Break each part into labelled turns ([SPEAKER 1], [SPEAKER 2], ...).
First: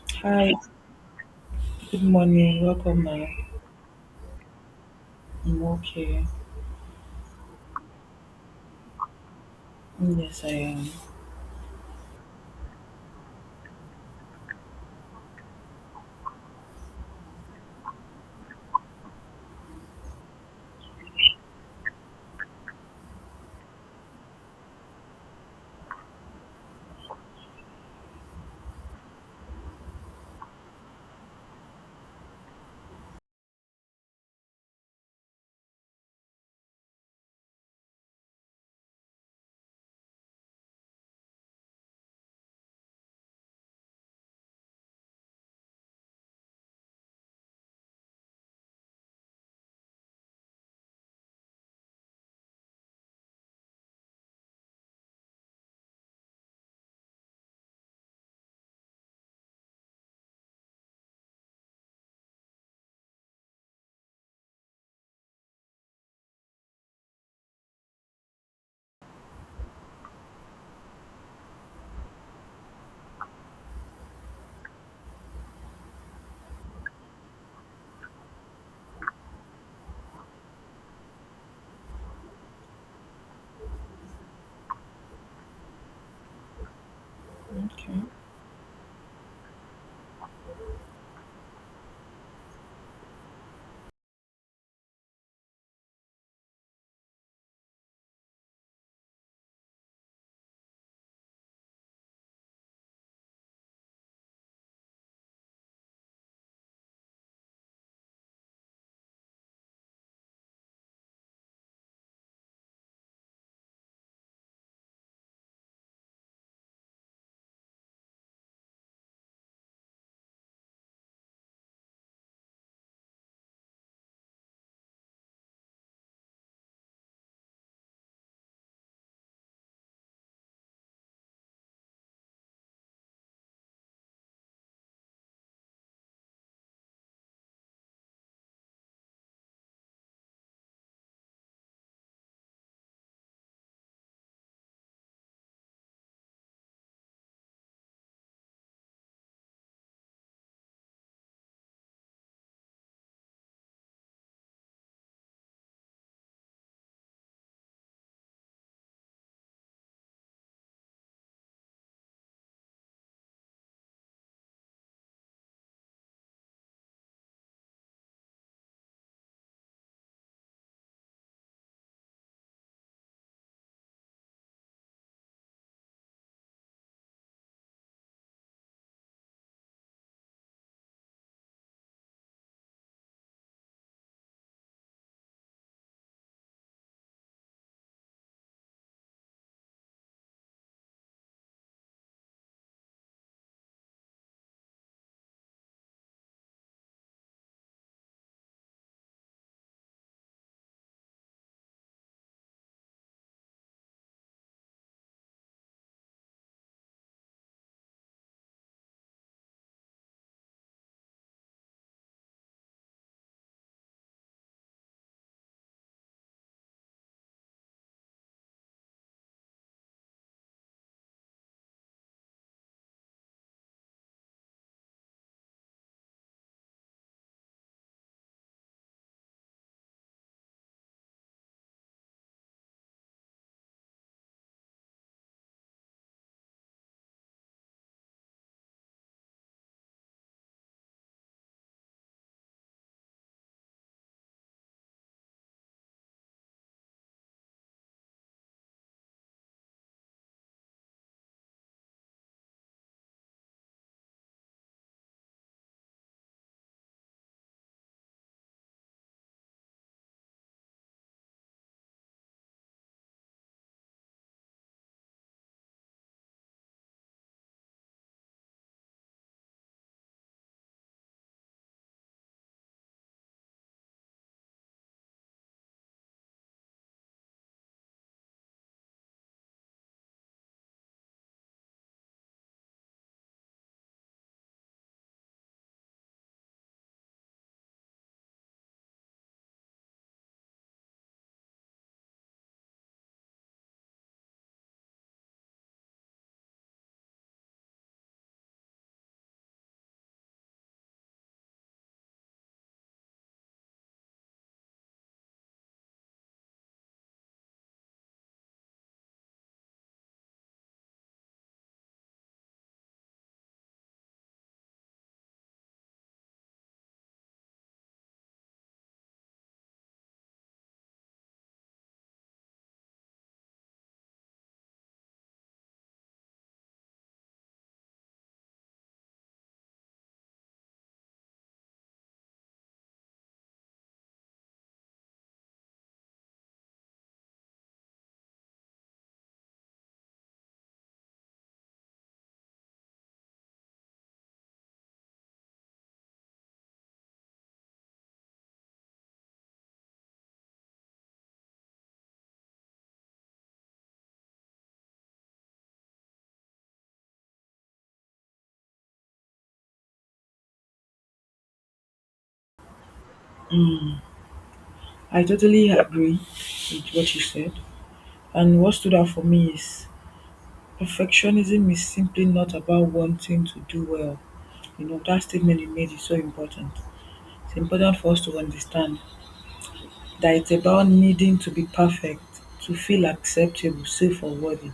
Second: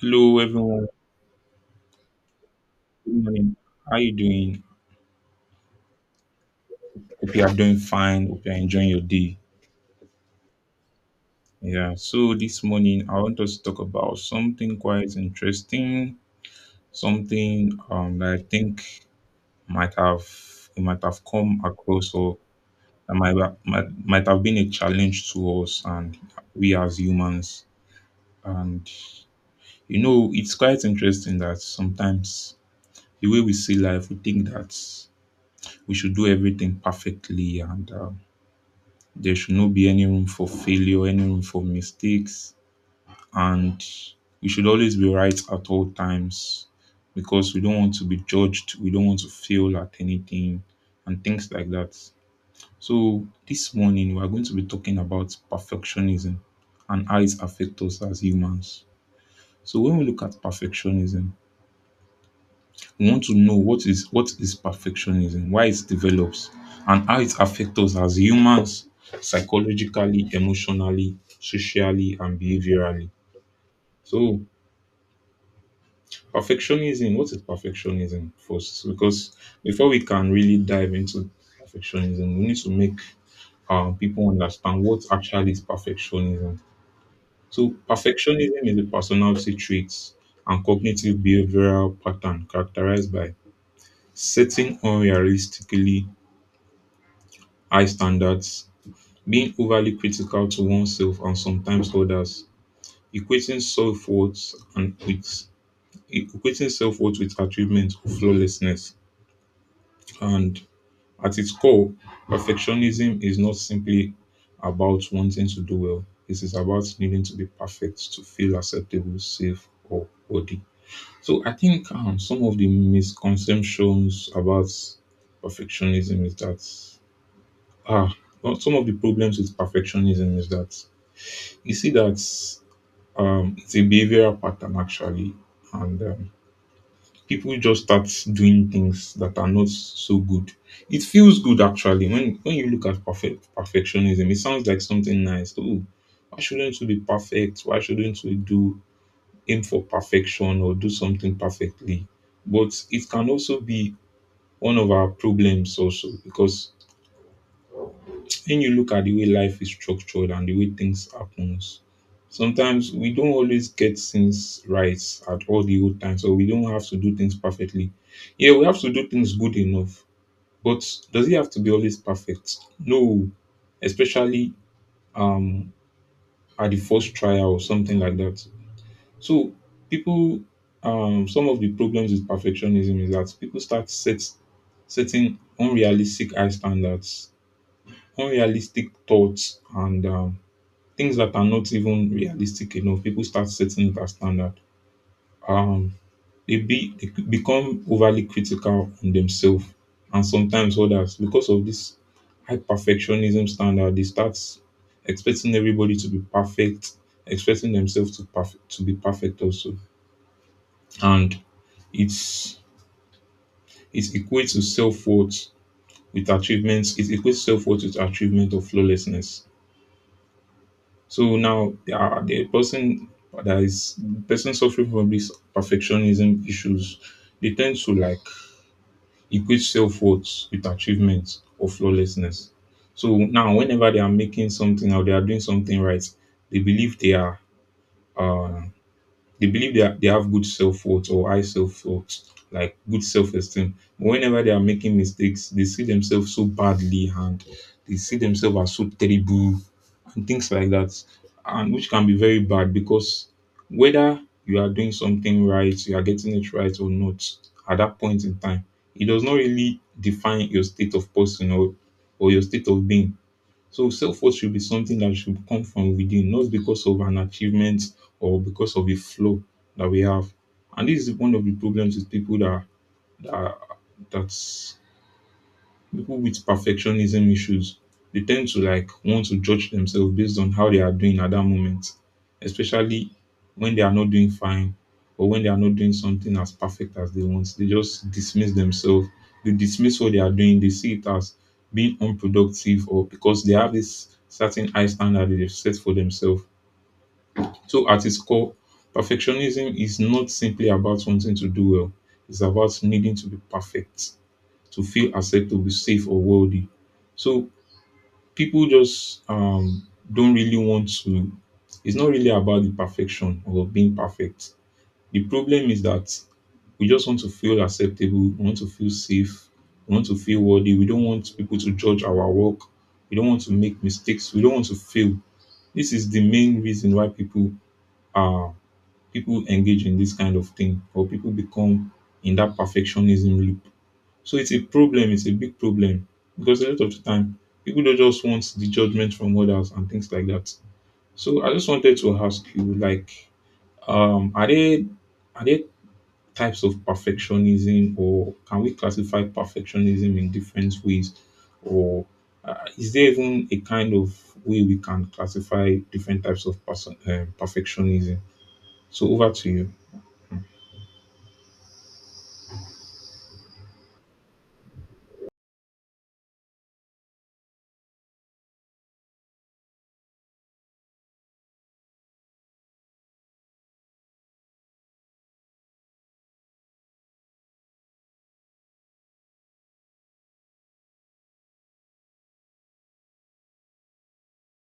[SPEAKER 1] Hello,
[SPEAKER 2] Hi,
[SPEAKER 1] everyone.
[SPEAKER 2] good morning. Welcome,
[SPEAKER 1] Good
[SPEAKER 2] ma'am.
[SPEAKER 1] morning. How are you doing?
[SPEAKER 2] I'm okay.
[SPEAKER 1] Hope you are doing fine. Hope you are enjoying your day.
[SPEAKER 2] Yes, I am.
[SPEAKER 1] Yeah. So this morning, I want us to talk about something quite interesting. Something that I think might have it might have come across, or that might, ha- might have been a challenge to us and we as humans. And you know, it's quite interesting that sometimes the way we see life, we think that we should do everything perfectly and. There should not be any room for failure, any room for mistakes, and we should always be right at all times because we don't want to be judged, we don't want to fail at anything, and things like that. So, this morning we are going to be talking about perfectionism and how it affects us as humans. So, when we look at perfectionism, we want to know what is perfectionism, why it develops, and how it affects us as humans psychologically, emotionally, socially, and behaviorally. So perfectionism, what is perfectionism first? Because before we can really dive into perfectionism, we need to make people understand what actually is perfectionism. So perfectionism is a personality trait and cognitive behavioral pattern characterized by setting unrealistically high standards, being overly critical to oneself and sometimes others, equating self-worth and with equating self-worth with achievement or flawlessness. And at its core, perfectionism is not simply about wanting to do well. It is about needing to be perfect to feel acceptable, safe, or worthy. So I think some of the misconceptions about perfectionism is that Ah, some of the problems with perfectionism is that you see that it's a behavioral pattern actually, and people just start doing things that are not so good. It feels good actually when you look at perfectionism. It sounds like something nice. Oh, why shouldn't we be perfect? Why shouldn't we do aim for perfection or do something perfectly? But it can also be one of our problems also because when you look at the way life is structured and the way things happens, sometimes we don't always get things right at all the old time. So we don't have to do things perfectly. Yeah, we have to do things good enough. But does it have to be always perfect? No. Especially um at the first trial or something like that. So people some of the problems with perfectionism is that people start setting unrealistic high standards, unrealistic thoughts and things that are not even realistic enough, people start setting it as standard. Um, they they become overly critical on themselves and sometimes others because of this high perfectionism standard. They start expecting everybody to be perfect, expecting themselves to be perfect also, and it's it equates to self worth with achievements. It equates self worth with achievement of flawlessness. So now the person that is person suffering from this perfectionism issues, they tend to like equate self worth with achievement or flawlessness. So now whenever they are making something or they are doing something right, they believe they are uh, they have good self worth or high self worth, like good self esteem. But whenever they are making mistakes, they see themselves so badly and they see themselves as so terrible and things like that, and which can be very bad because whether you are doing something right, you are getting it right or not at that point in time, it does not really define your state of person, or your state of being, so self-worth should be something that should come from within, not because of an achievement or because of a flaw that we have. And this is one of the problems with people that that that's people with perfectionism issues. They tend to like want to judge themselves based on how they are doing at that moment, especially when they are not doing fine or when they are not doing something as perfect as they want. They just dismiss themselves, they dismiss what they are doing, they see it as being unproductive, or because they have this certain high standard that they've set for themselves. So at its core, perfectionism is not simply about wanting to do well. It's about needing to be perfect to feel acceptable, safe, or worthy. So people just don't really want to. It's not really about the perfection or being perfect. The problem is that we just want to feel acceptable, we want to feel safe, we want to feel worthy. We don't want people to judge our work. We don't want to make mistakes. We don't want to fail. This is the main reason why are people engage in this kind of thing, or people become in that perfectionism loop. So it's a problem, it's a big problem, because a lot of the time people don't just want the judgment from others and things like that. So I just wanted to ask you, like, um, are there are there types of perfectionism, or can we classify perfectionism in different ways, or is there even a kind of way we can classify different types of perfectionism? So over to you.
[SPEAKER 2] Mm, I totally agree with what you said. And what stood out for me is perfectionism is simply not about wanting to do well. You know, that statement you made is so important. It's important for us to understand that it's about needing to be perfect, to feel acceptable, safe, or worthy.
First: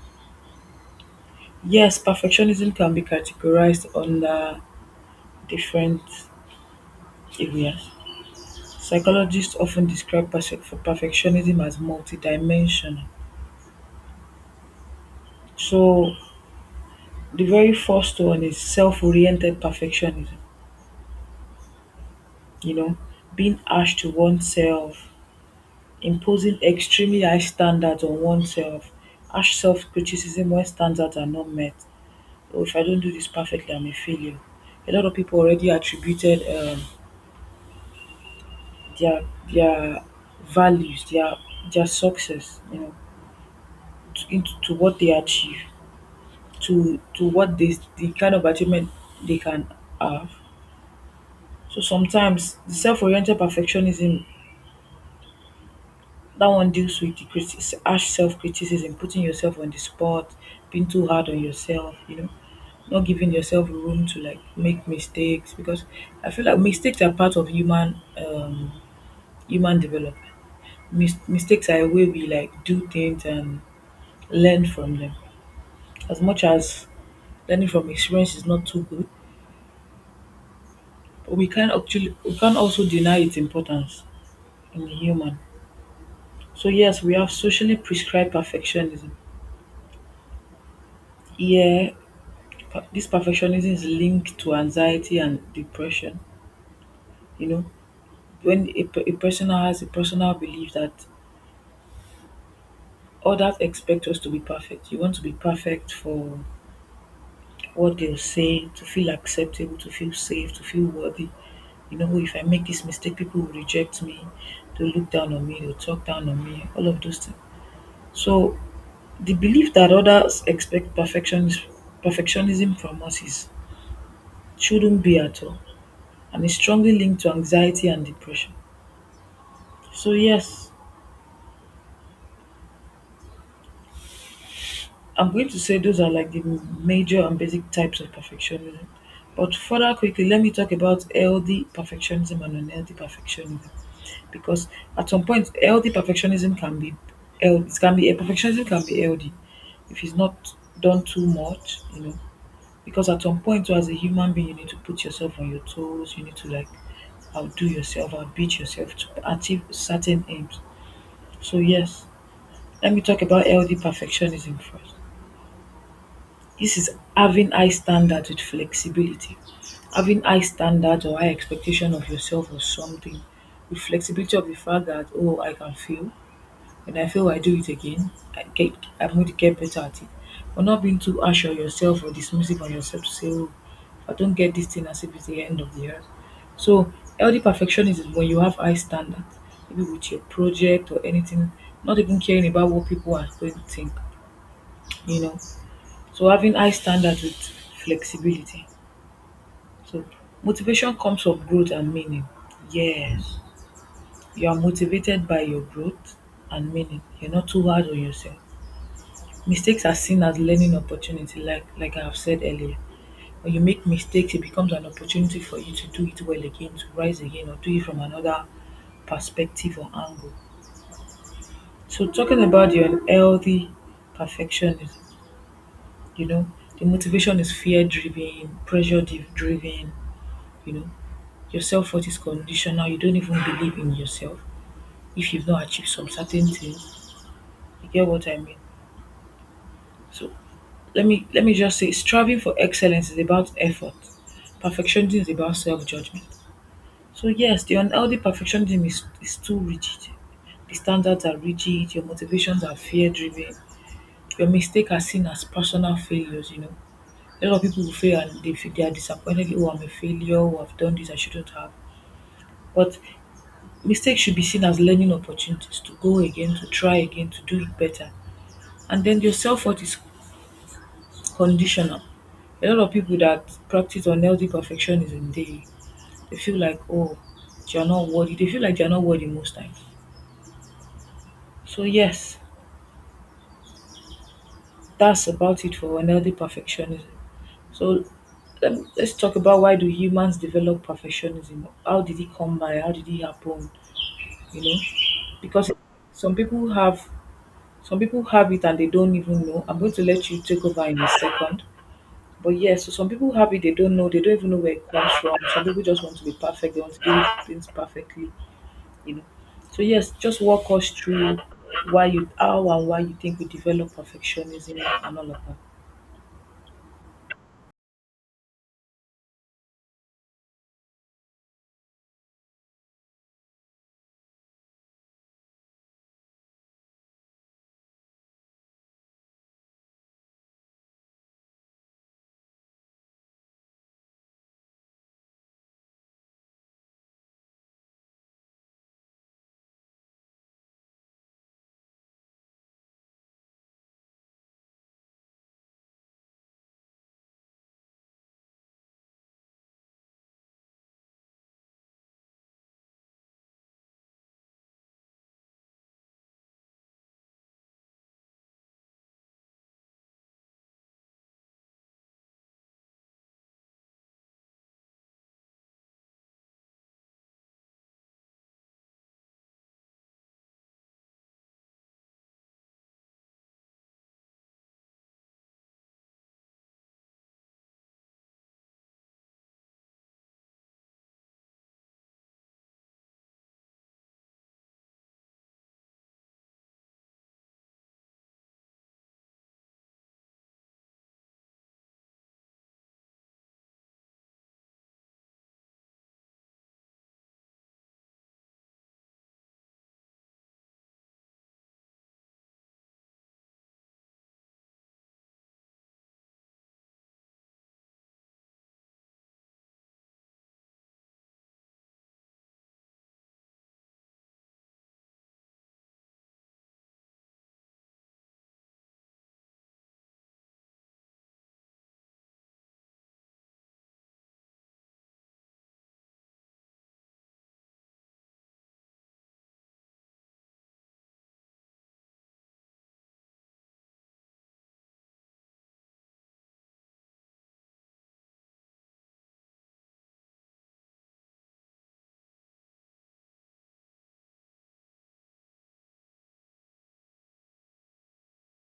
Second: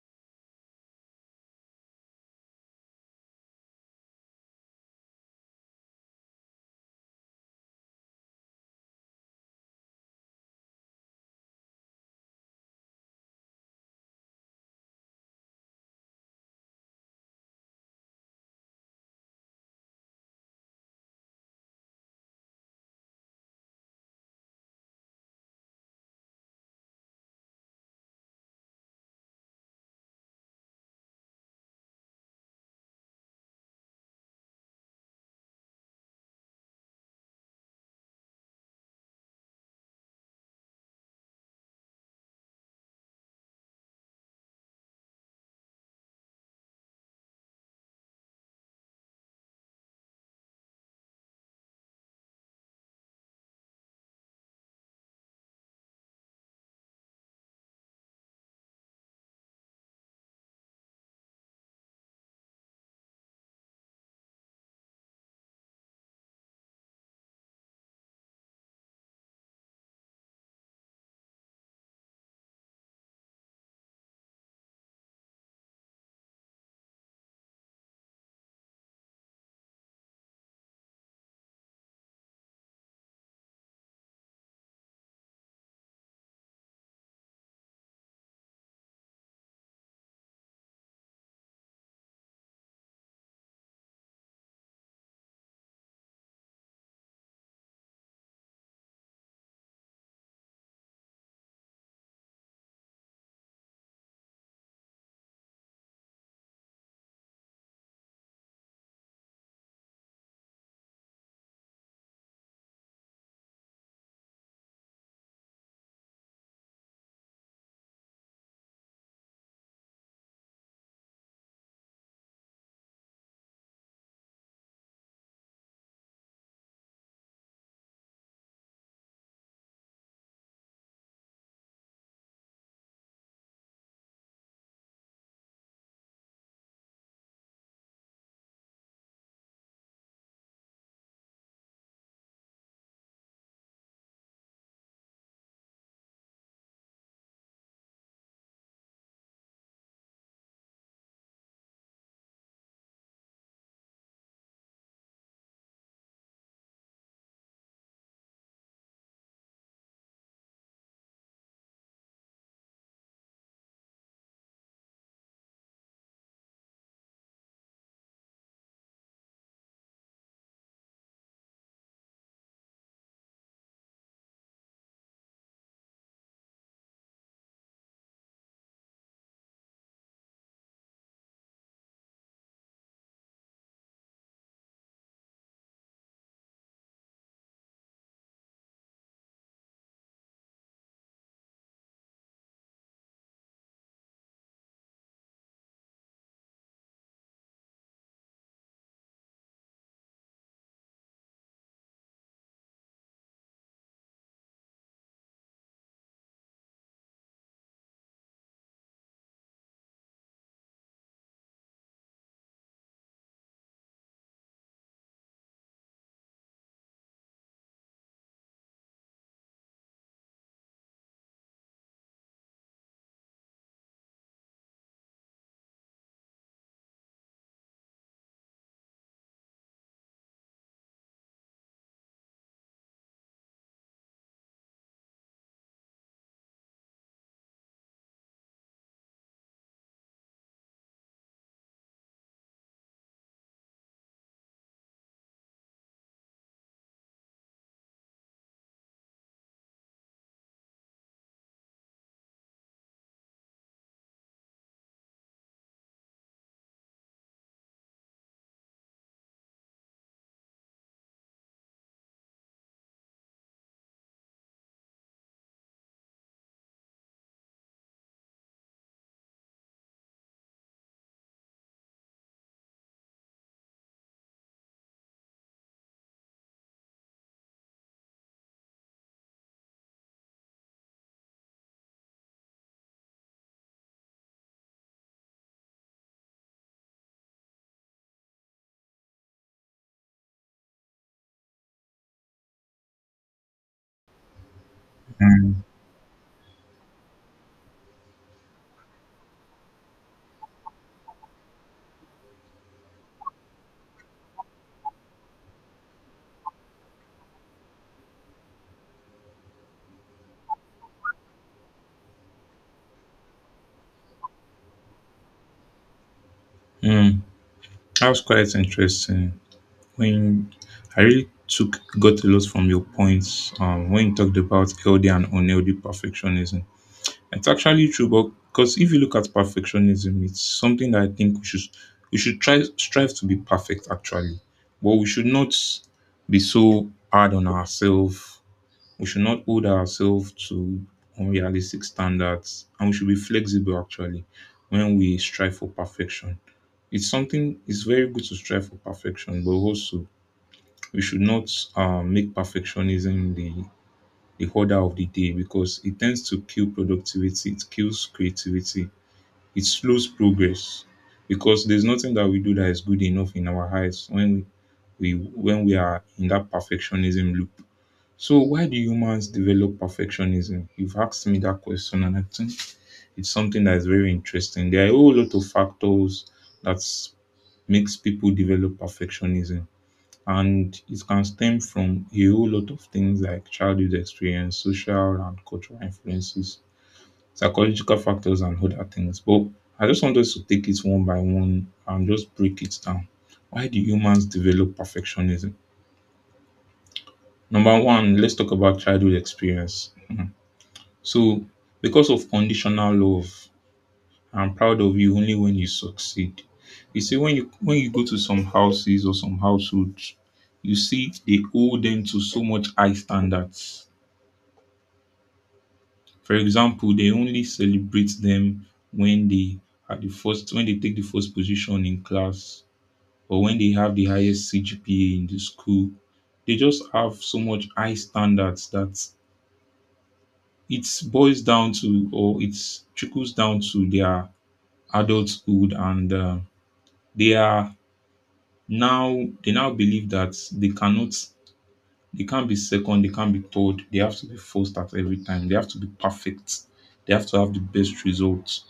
[SPEAKER 2] Yes, perfectionism can be categorized under different areas. Psychologists often describe perfectionism as multidimensional. So the very first one is self-oriented perfectionism, you know, being harsh to oneself, imposing extremely high standards on oneself, harsh self-criticism when standards are not met. Oh, if I don't do this perfectly, I'm a failure. A lot of people already attributed their their values, their success, you know, to what they achieve. To what they the kind of achievement they can have. So sometimes the self-oriented perfectionism that one deals with the harsh self-criticism, putting yourself on the spot, being too hard on yourself, you know, not giving yourself room to like make mistakes because I feel like mistakes are part of human human development. Mistakes are a way we like do things and learn from them. As much as learning from experience is not too good, we can actually we can't also deny its importance in the human. So yes, we have socially prescribed perfectionism. Yeah, this perfectionism is linked to anxiety and depression. You know, when a person has a personal belief that others expect us to be perfect, you want to be perfect for what they'll say, to feel acceptable, to feel safe, to feel worthy. You know, if I make this mistake, people will reject me, they'll look down on me, they'll talk down on me, all of those things. So the belief that others expect perfectionism from us is shouldn't be at all, and is strongly linked to anxiety and depression. So yes, I'm going to say those are like the major and basic types of perfectionism. But further quickly, let me talk about healthy perfectionism and unhealthy perfectionism, because at some point, healthy perfectionism can be health. It can be a perfectionism can be healthy if it's not done too much, you know. Because at some point too as a human being you need to put yourself on your toes, you need to like outdo yourself, outbeat yourself to achieve certain aims. So yes, let me talk about healthy perfectionism first. This is having high standards with flexibility. Having high standards or high expectation of yourself or something with flexibility of the fact that oh, I can fail, when I fail, I do it again. I get, I'm going to get better at it. But not being too harsh on yourself or dismissive on yourself to say, oh, if I don't get this thing as if it's the end of the earth. So, healthy perfectionism is when you have high standards, maybe with your project or anything, not even caring about what people are going to think, you know. So, having high standards with flexibility. So, motivation comes from growth and meaning. Yes, you are motivated by your growth and meaning. You're not too hard on yourself. Mistakes are seen as learning opportunity, like I have said earlier. When you make mistakes, it becomes an opportunity for you to do it well again, to rise again, or do it from another perspective or angle. So talking about your unhealthy perfectionism, you know, the motivation is fear driven, driven, you know, your self worth is conditional, you don't even believe in yourself if you've not achieved some certain things. You get what I mean? So let me just say striving for excellence is about effort, perfectionism is about self-judgment. So yes, the unhealthy perfectionism is too rigid, the standards are rigid, your motivations are fear driven, your mistakes are seen as personal failures. You know, a lot of people will fail and feel they are disappointed. Oh, I'm a failure. Oh, I've done this, I shouldn't have. But mistakes should be seen as learning opportunities to go again, to try again, to do it better. And then your self-worth is conditioner. A lot of people that practice unhealthy perfectionism, they feel like oh, they are not worthy. They feel like they are not worthy most times. So yes, that's about it for unhealthy perfectionism. So let's talk about why do humans develop perfectionism? How did it come by? How did it happen? You know, because some people have some people have it and they don't even know. I'm going to let you take over in a second. But yes, so some people have it, they don't know, they don't even know where it comes from. Some people just want to be perfect, they want to do things perfectly, you know. So yes, just walk us through why you how and why you think we develop perfectionism and all of that.
[SPEAKER 1] Mm, that was quite interesting. When I really took got a lot from your points when you talked about healthy and unhealthy perfectionism. It's actually true, but because if you look at perfectionism, it's something that I think we should try strive to be perfect actually, but we should not be so hard on ourselves. We should not hold ourselves to unrealistic standards, and we should be flexible actually when we strive for perfection. It's something. It's very good to strive for perfection, but also we should not make perfectionism the order of the day, because it tends to kill productivity, it kills creativity, it slows progress because there's nothing that we do that is good enough in our eyes when we are in that perfectionism loop. So why do humans develop perfectionism? You've asked me that question and I think it's something that is very interesting. There are a whole lot of factors that makes people develop perfectionism, and it can stem from a whole lot of things like childhood experience, social and cultural influences, psychological factors, and other things. But I just want us to take it one by one and just break it down. Why do humans develop perfectionism? Number one, let's talk about childhood experience. Mhm. So, because of conditional love, I'm proud of you only when you succeed. You see, when you go to some houses or some households, you see they hold them to so much high standards. For example, they only celebrate them when they take the first position in class, or when they have the highest CGPA in the school. They just have so much high standards that it boils down to, or it trickles down to their adulthood, and they are they now believe that they can't be second, they can't be third, they have to be first at every time, they have to be perfect, they have to have the best results.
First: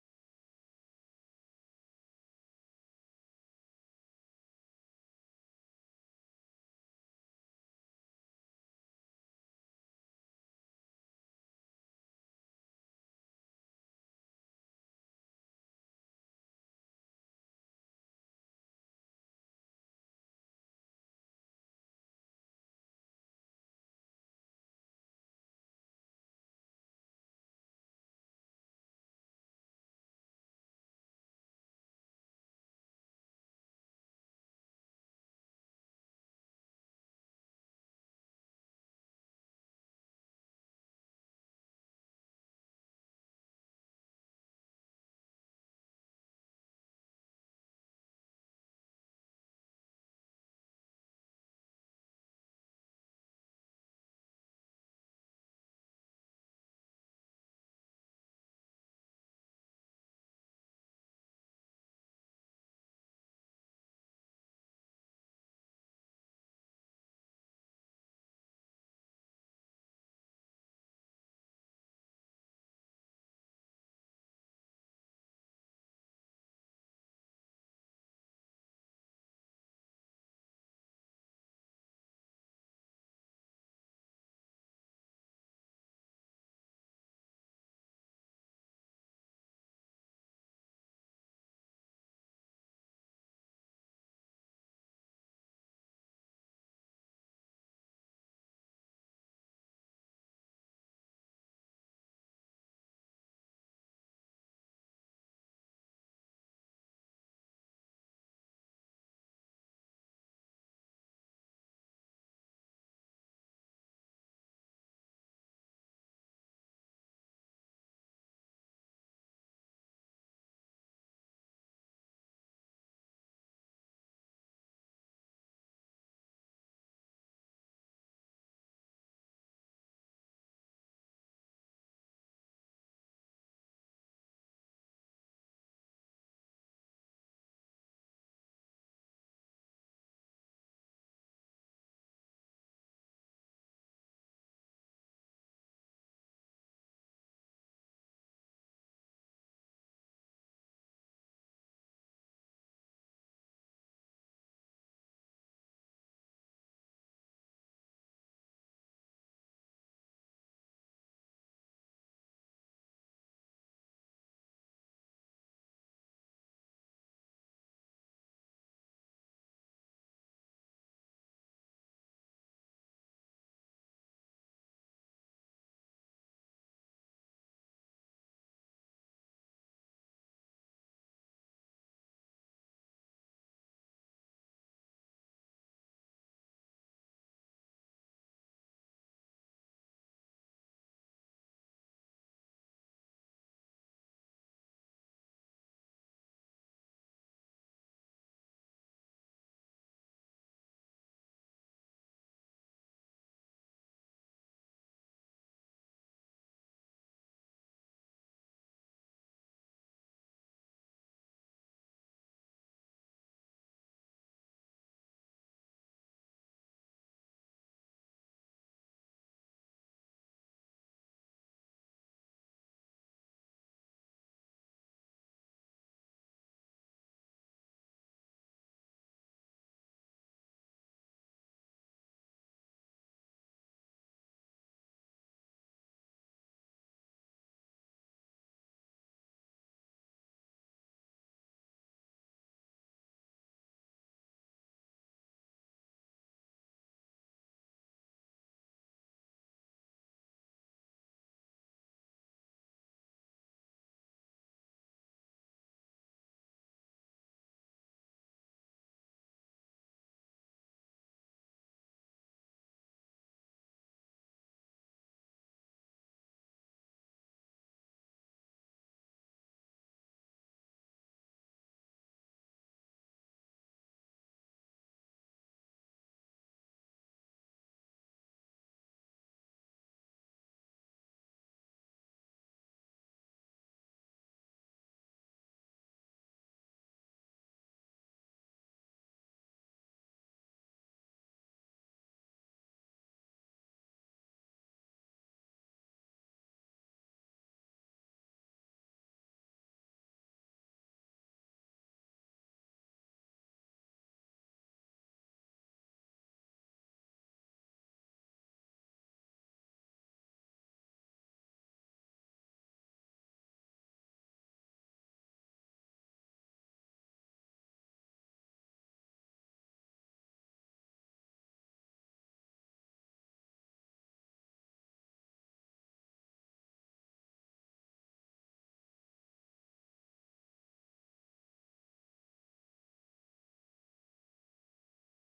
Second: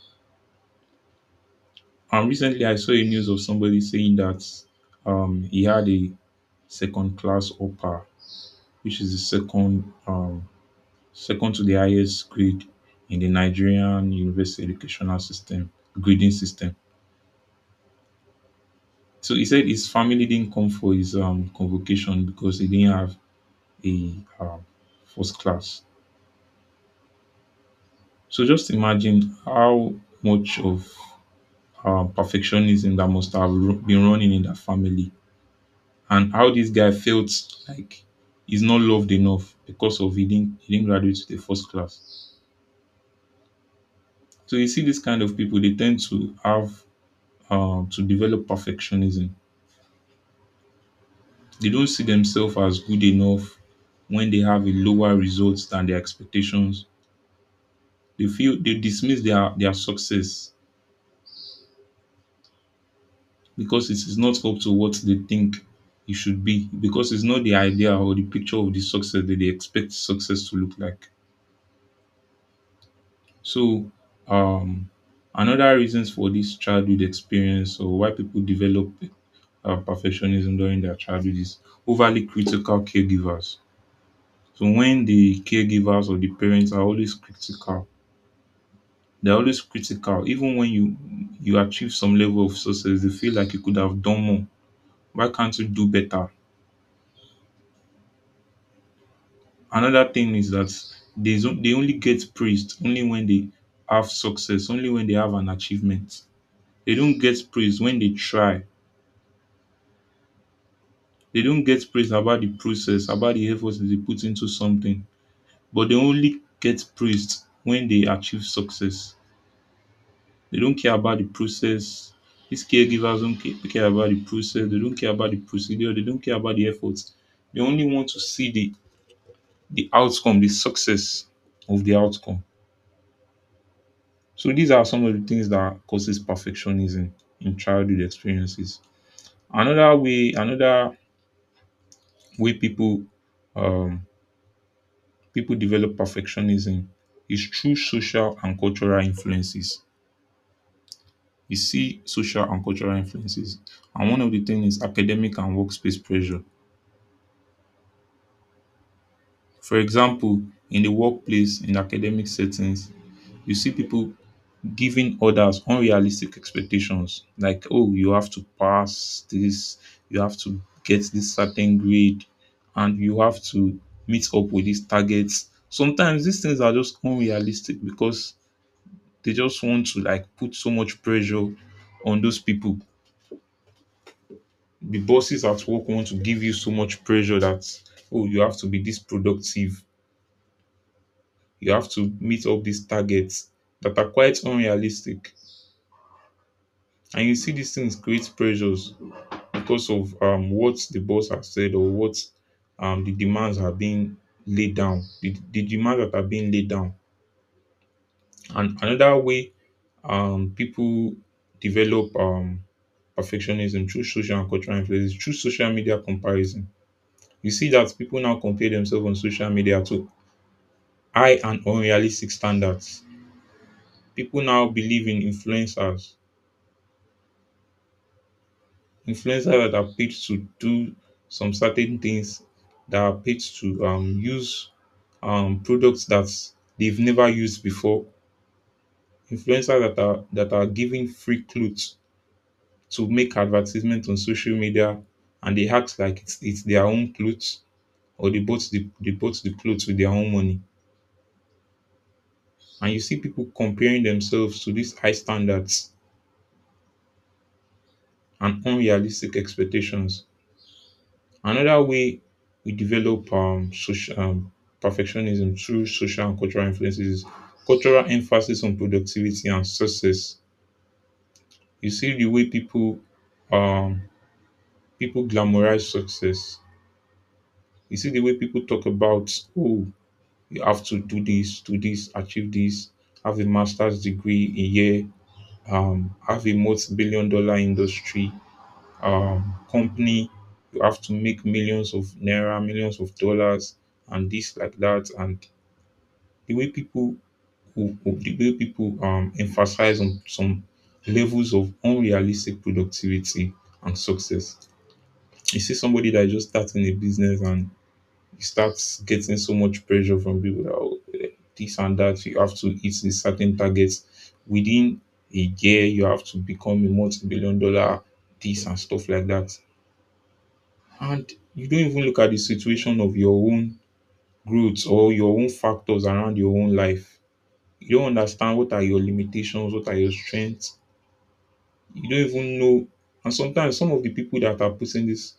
[SPEAKER 1] And recently I saw a news of somebody saying that he had a second class upper, which is the second second to the highest grade in the Nigerian university educational system, grading system. So he said his family didn't come for his convocation because he didn't have a first class. So just imagine how much of perfectionism that must have been running in that family, and how this guy felt like he's not loved enough because of he didn't graduate to the first class. So you see, this kind of people they tend to have to develop perfectionism. They don't see themselves as good enough when they have a lower results than their expectations. They feel they dismiss their success because it is not up to what they think it should be, because it's not the idea or the picture of the success that they expect success to look like. So, um, another reasons for this childhood experience, or why people develop perfectionism during their childhood, is overly critical caregivers. So when the caregivers or the parents are always critical, they're always critical. Even when you achieve some level of success, they feel like you could have done more. Why can't you do better? Another thing is that they only get praised only when they have success, only when they have an achievement. They don't get praised when they try. They don't get praised about the process, about the efforts that they put into something. But they only get praised when they achieve success. They don't care about the process. These caregivers don't care about the process. They don't care about the procedure. They don't care about the efforts. They only want to see the outcome, the success of the outcome. So these are some of the things that causes perfectionism in childhood experiences. Another way people um, people develop perfectionism is through social and cultural influences. You see social and cultural influences, and one of the things is academic and workspace pressure. For example, in the workplace, in academic settings, you see people giving others unrealistic expectations, like, oh, you have to pass this, you have to get this certain grade, and you have to meet up with these targets. Sometimes these things are just unrealistic because they just want to, like, put so much pressure on those people. The bosses at work want to give you so much pressure that, oh, you have to be this productive, you have to meet up these targets that are quite unrealistic. And you see these things create pressures because of what the boss has said, or what the demands are being laid down, the demands that are being laid down. And another way people develop perfectionism through social and cultural influences, through social media comparison. You see that people now compare themselves on social media to high and unrealistic standards. People now believe in influencers. Influencers that are paid to do some certain things, that are paid to use products that they've never used before. Influencers that are giving free clothes to make advertisement on social media, and they act like it's their own clothes, or they bought the, they bought the clothes with their own money. And you see people comparing themselves to these high standards and unrealistic expectations. Another way we develop perfectionism through social and cultural influences is cultural emphasis on productivity and success. You see the way people um, people glamorize success. You see the way people talk about, oh, you have to do this, achieve this, have a master's degree in year, have a multi-$1 billion industry, um, company. You have to make millions of naira, millions of dollars, and this like that. And the way the way people emphasize on some levels of unrealistic productivity and success. You see somebody that just starting a business, and you start getting so much pressure from people that, "Oh, this and that. You have to hit these certain targets within a year. You have to become a multi-$1 billion this," and stuff like that. And you don't even look at the situation of your own growth or your own factors around your own life. You don't understand what are your limitations, what are your strengths. You don't even know. And sometimes some of the people that are putting this,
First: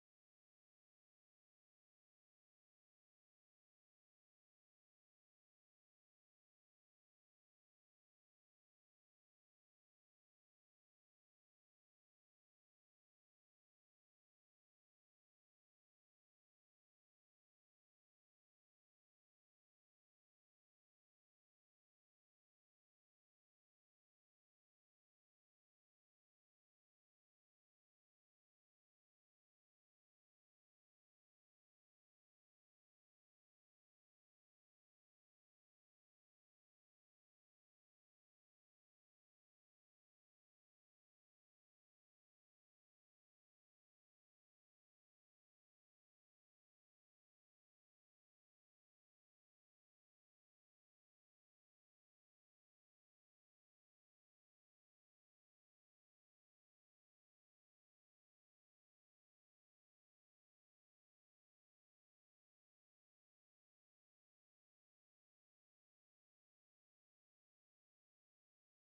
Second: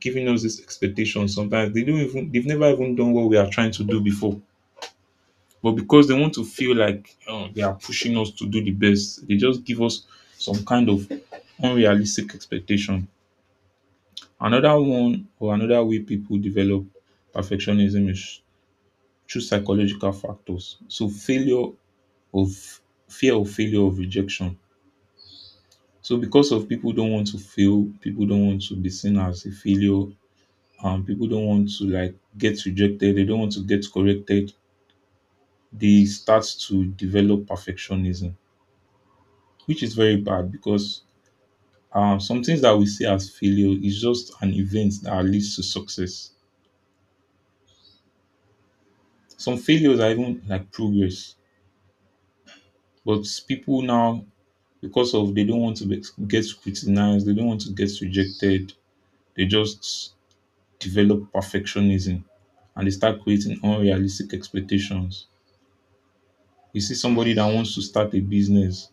[SPEAKER 1] giving us this expectation, sometimes they don't even, they've never even done what we are trying to do before. But because they want to feel like, oh, they are pushing us to do the best, they just give us some kind of unrealistic expectation. Another one, or another way people develop perfectionism is through psychological factors. So failure of, fear of failure, of rejection. So because of people don't want to fail, people don't want to be seen as a failure, and people don't want to like get rejected, they don't want to get corrected, they start to develop perfectionism, which is very bad because some things that we see as failure is just an event that leads to success. Some failures are even like progress, but people now because of they don't want to be, get criticized, they don't want to get rejected. They just develop perfectionism, and they start creating unrealistic expectations. You see somebody that wants to start a business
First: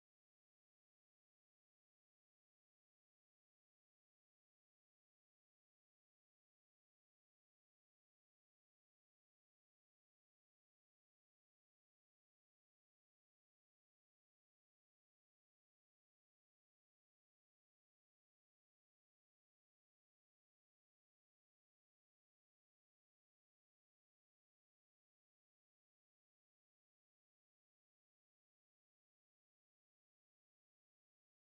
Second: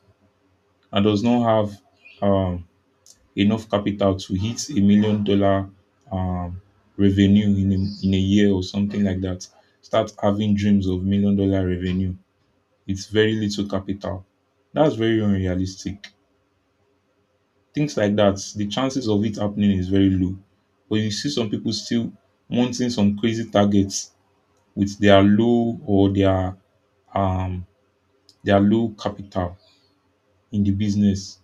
[SPEAKER 1] and does not have um, enough capital to hit a $1 million um, revenue in a year or something like that, start having dreams of $1 million revenue. It's very little capital. That's very unrealistic. Things like that, the chances of it happening is very low. But you see some people still wanting some crazy targets with their low, or um their low capital in the business.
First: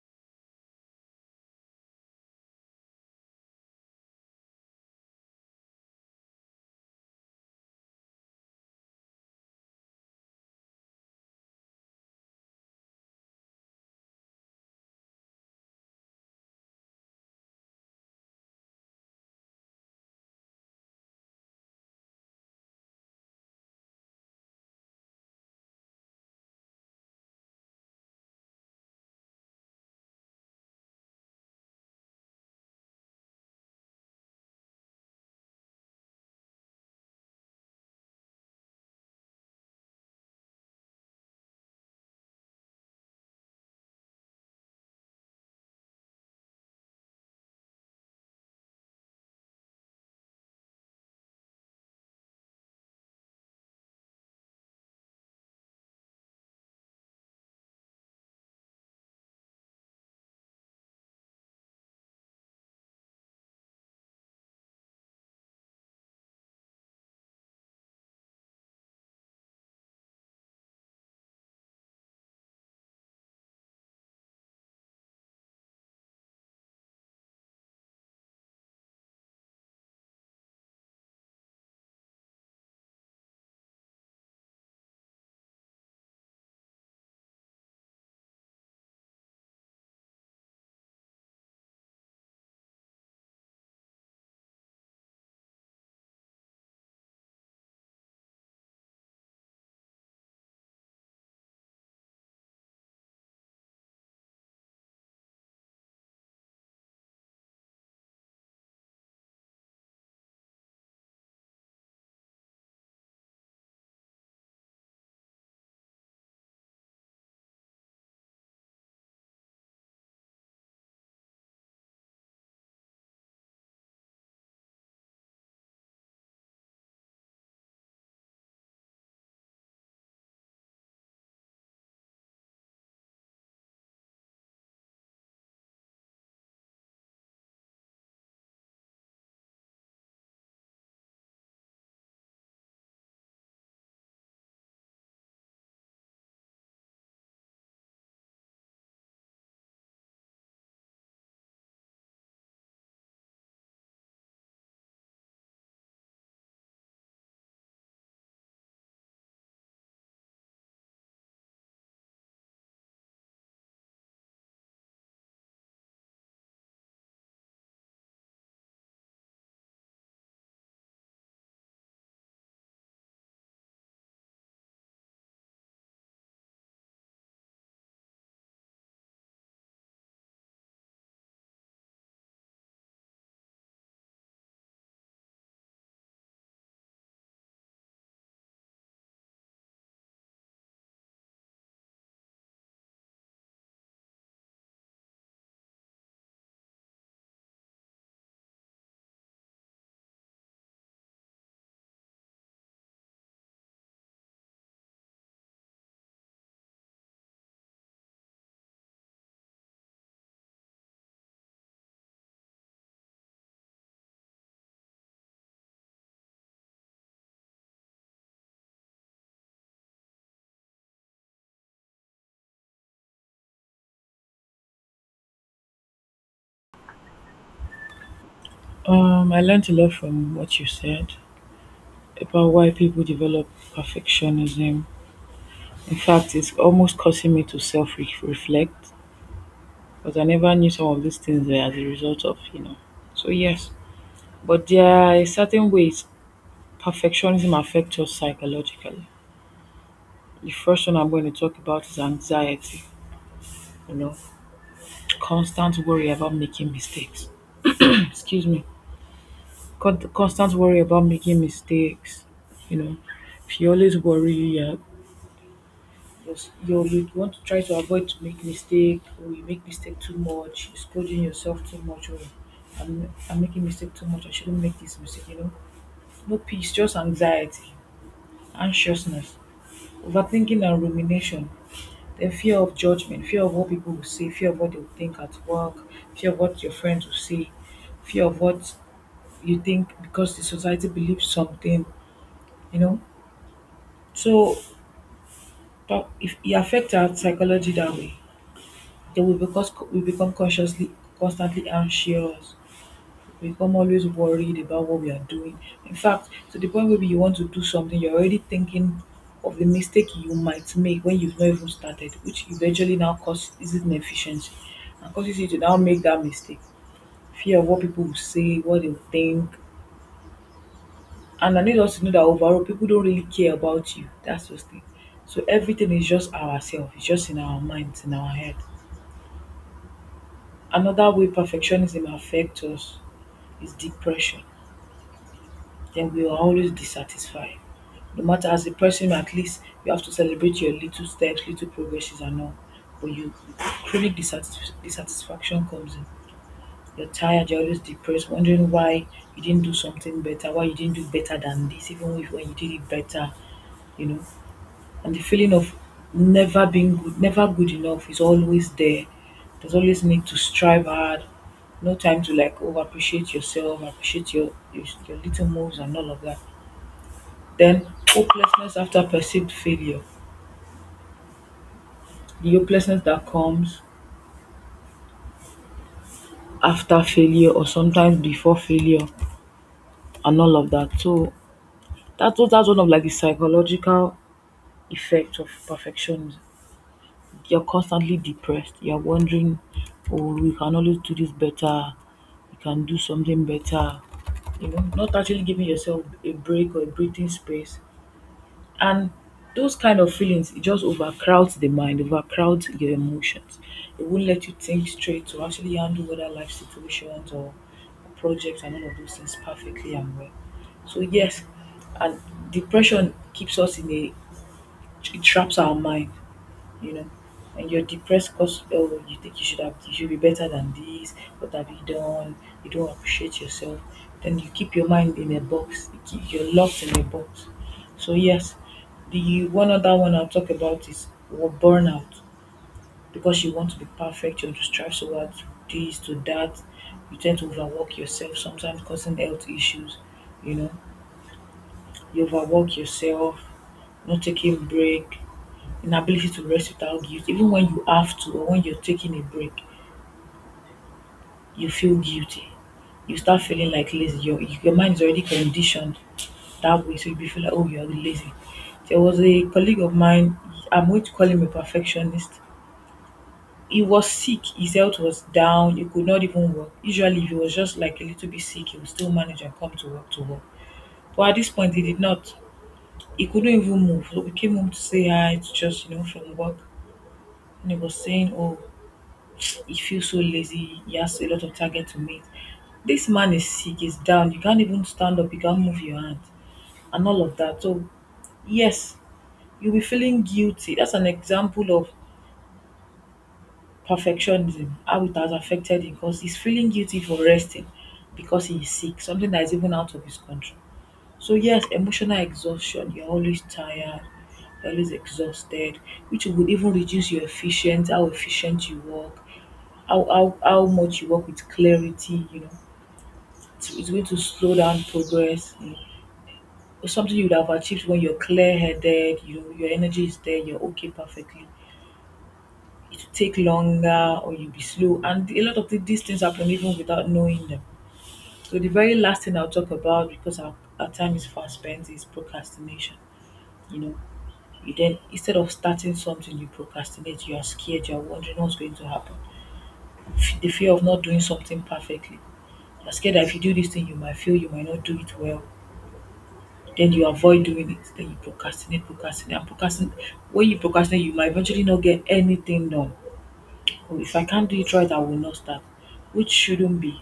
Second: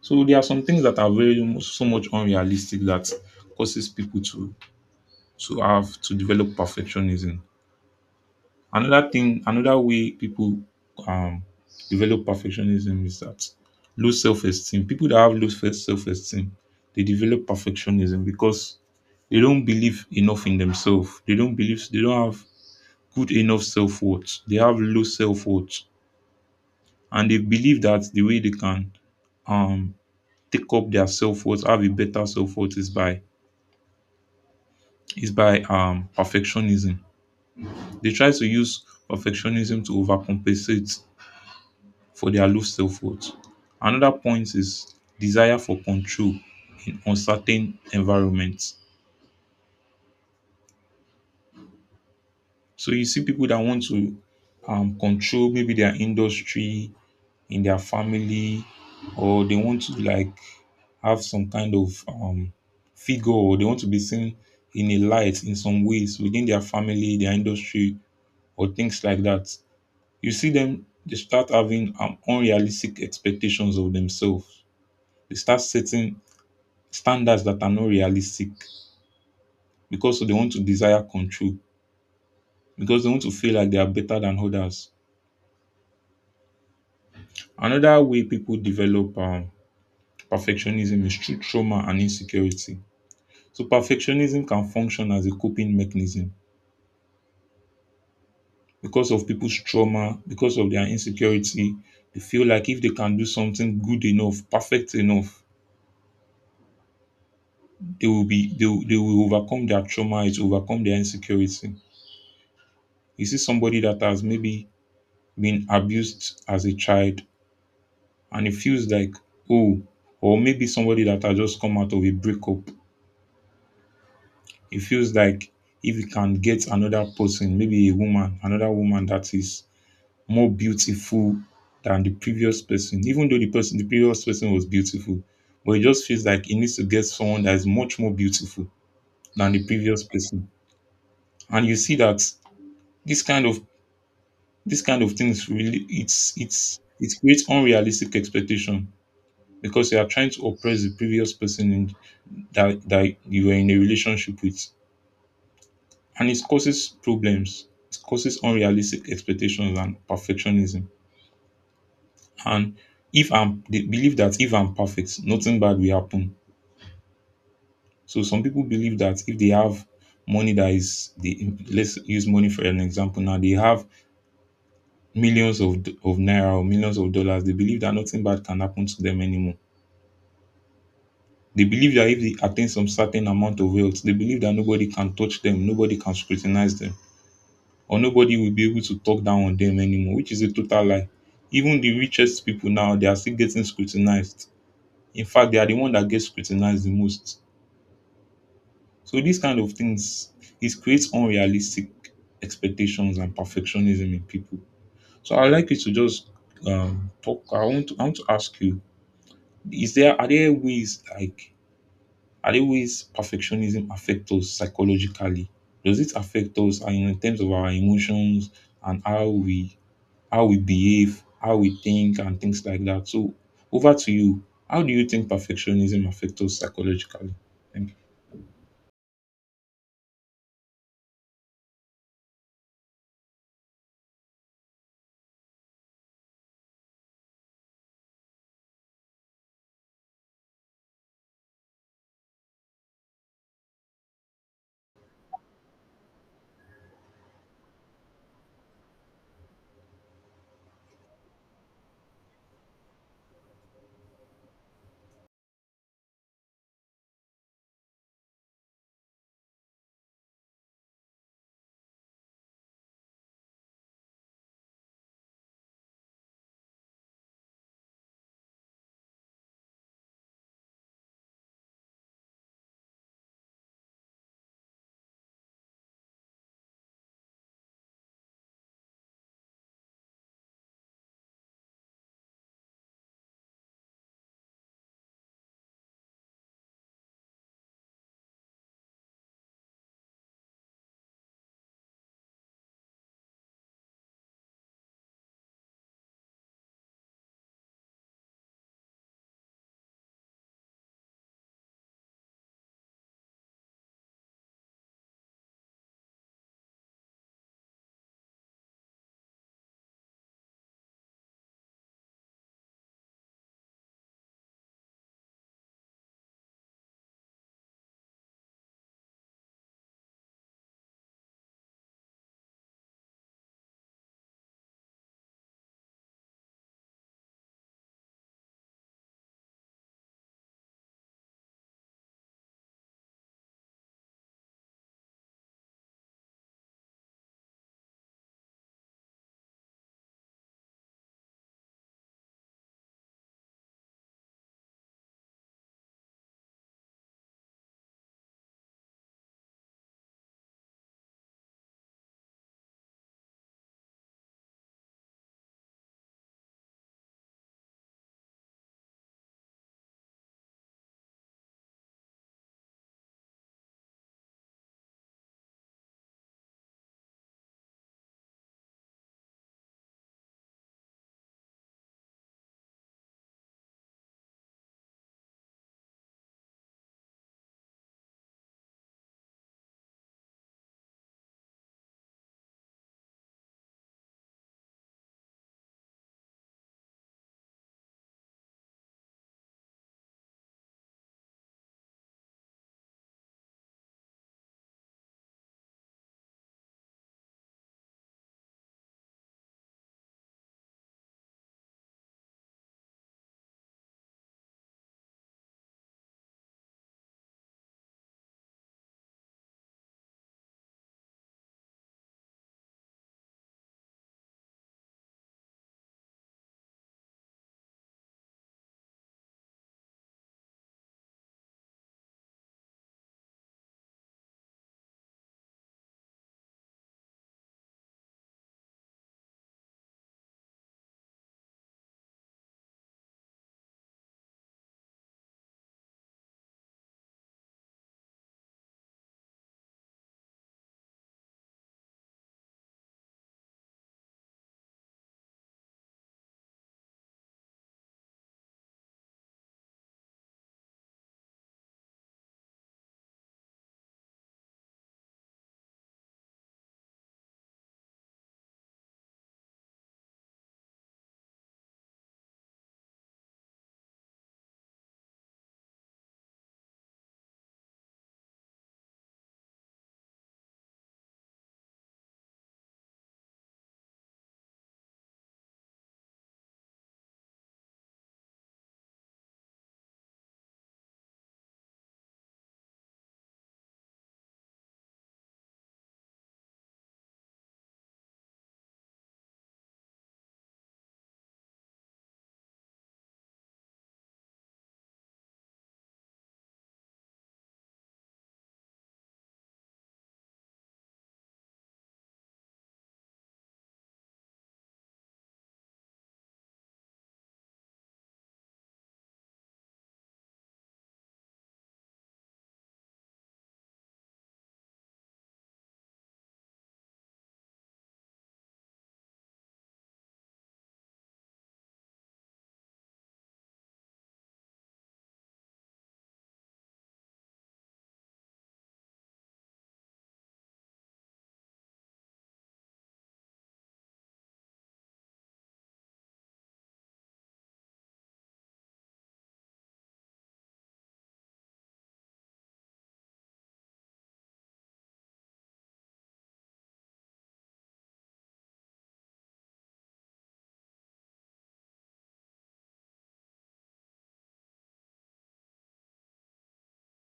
[SPEAKER 1] So there are some things that are so much unrealistic that causes people to have to develop perfectionism. Another thing, another way people um, develop perfectionism is that low self-esteem. People that have low self-esteem, they develop perfectionism because they don't believe enough in themselves. They don't believe, they don't have good enough self-worth. They have low self-worth, and they believe that the way they can um, take up their self-worth, have a better self-worth, is by perfectionism. They try to use perfectionism to overcompensate for their low self-worth. Another point is desire for control in uncertain environments. So you see people that want to control maybe their industry, in their family, or they want to like have some kind of figure, or they want to be seen in a light in some ways within their family, their industry, or things like that. You see them, they start having unrealistic expectations of themselves. They start setting standards that are not realistic because they want to desire control, because they want to feel like they are better than others. Another way people develop perfectionism is through trauma and insecurity. So perfectionism can function as a coping mechanism because of people's trauma, because of their insecurity. They feel like if they can do something good enough, perfect enough, they will overcome their trauma, it will overcome their insecurity. You see somebody that has maybe been abused as a child, and it feels like, oh, or maybe somebody that has just come out of a breakup. It feels like if you can get another person, maybe a woman, another woman that is more beautiful than the previous person, even though the previous person was beautiful, but it just feels like he needs to get someone that is much more beautiful than the previous person. And you see that this kind of this kind of things really, it creates unrealistic expectation because you are trying to oppress the previous person in that you are in a relationship with, and it causes problems. It causes unrealistic expectations and perfectionism. And if I'm they believe that if I'm perfect, nothing bad will happen. So some people believe that if they have money, that is, they, let's use money for an example, now, they have millions of naira or millions of dollars, they believe that nothing bad can happen to them anymore. They believe that if they attain some certain amount of wealth, they believe that nobody can touch them, nobody can scrutinize them, or nobody will be able to talk down on them anymore, which is a total lie. Even the richest people now, they are still getting scrutinized. In fact, they are the one that gets scrutinized the most. So these kind of things, it creates unrealistic expectations and perfectionism in people. So I'd like you to just talk. I want to ask you: Is there, are there ways, like, are there ways perfectionism affect us psychologically? Does it affect us, and in terms of our emotions and how we, how we behave, how we think, and things like that. So, over to you. How do you think perfectionism affects us psychologically? Thank
[SPEAKER 2] I learned a lot from what you said about why people develop perfectionism. In fact, it's almost causing me to self reflect because I never knew some of these things were as a result of, you know. So, yes, but there are certain ways perfectionism affects us psychologically. The first one I'm going to talk about is anxiety. You know, constant worry about making mistakes. Excuse me. Constant worry about making mistakes. You know, if you always worry, yeah, you want to try to avoid to make mistake, or you make mistake too much, you're scolding yourself too much, or I'm making mistake too much. I shouldn't make this mistake. You know, no peace, just anxiety, anxiousness, overthinking and rumination. Then fear of judgment, fear of what people will say, fear of what they will think at work, fear of what your friends will say, fear of what you think because the society believes something, you know. So if it affects our psychology that way, then we become consciously constantly anxious. We become always worried about what we are doing. In fact, to the point where you want to do something, you're already thinking of the mistake you might make when you've not even started, which eventually now causes inefficiency and causes you to now make that mistake. Fear of what people will say, what they will think. And I need us to know that overall people don't really care about you. That's the thing. So everything is just ourselves, it's just in our minds, in our head. Another way perfectionism affects us is depression. Then we will always be satisfied. No matter as a person, at least you have to celebrate your little steps, little progresses, and all. But you dissatisfaction comes in. You're tired, you're always depressed, wondering why you didn't do something better, why you didn't do better than this, even if when you did it better, you know. And the feeling of never being good, never good enough is always there. There's always need to strive hard, no time to like over appreciate yourself, appreciate your little moves and all of that. Then hopelessness after perceived failure. The hopelessness that comes after failure or sometimes before failure and all of that. So that's one of like the psychological effects of perfectionism. You're constantly depressed. You're wondering, oh, we can always do this better. You can do something better. You know, not actually giving yourself a break or a breathing space. And those kind of feelings, it just overcrowds the mind, overcrowds your emotions. It won't let you think straight to actually handle other life situations or projects and all of those things perfectly and well. So yes, and depression keeps us in a it traps our mind, you know. And you're depressed because oh, you think you should have you should be better than this. What have you done? You don't appreciate yourself. Then you keep your mind in a box. You're locked in a box. So yes, the one other one I'll talk about is burnout, because you want to be perfect. You want to strive so hard to this to that. You tend to overwork yourself sometimes, causing health issues. You know, you overwork yourself, not taking break, inability to rest without guilt. Even when you have to or when you're taking a break, you feel guilty. You start feeling like lazy. Your mind is already conditioned that way, so you feel like, oh, you're lazy. There was a colleague of mine, I'm going to call him a perfectionist. He was sick, his health was down, he could not even work. Usually, if he was just like a little bit sick, he would still manage and come to work to work. But at this point, he did not. He couldn't even move. So we came home to say hi, to just, you know, from work. And he was saying, oh, he feels so lazy. He has a lot of target to meet. This man is sick, he's down. You can't even stand up. You can't move your hand and all of that. So, yes, you'll be feeling guilty. That's an example of perfectionism, how it has affected him because he's feeling guilty for resting, because he is sick, something that is even out of his control. So yes, emotional exhaustion, you're always tired, you're always exhausted, which would even reduce your efficient, how efficient you work, how much you work with clarity, you know. It's going to slow down progress. You know, something you would have achieved when you're clear headed, you know, your energy is there, you're okay perfectly. It will take longer or you'll be slow. And a lot of these things happen even without knowing them. So the very last thing I'll talk about because our time is fast spent is procrastination. You know, you then instead of starting something you procrastinate, you are scared, you are wondering what's going to happen. The fear of not doing something perfectly, you're scared that if you do this thing you might fail, you might not do it well, then you avoid doing it, then you procrastinate. When you procrastinate you might eventually not get anything done. Oh, if I can't do it right I will not start, which shouldn't be.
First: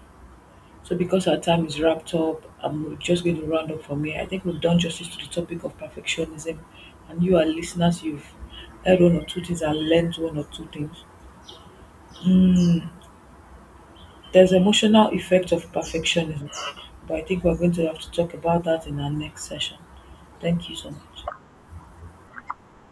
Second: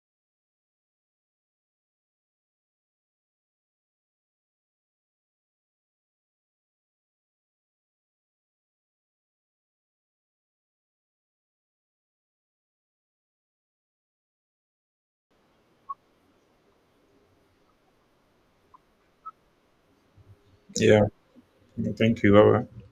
[SPEAKER 2] So because our time is wrapped up, I'm just going to round up from here. I think we've done justice to the topic of perfectionism, and you, our listeners, you've heard one or two things and learned one or two things. Mm, there's emotional effect of perfectionism, but I think we're going to have to talk about that in our next session. Thank you so
[SPEAKER 1] you.
[SPEAKER 2] much.
[SPEAKER 1] Yeah. Thank you. Bye.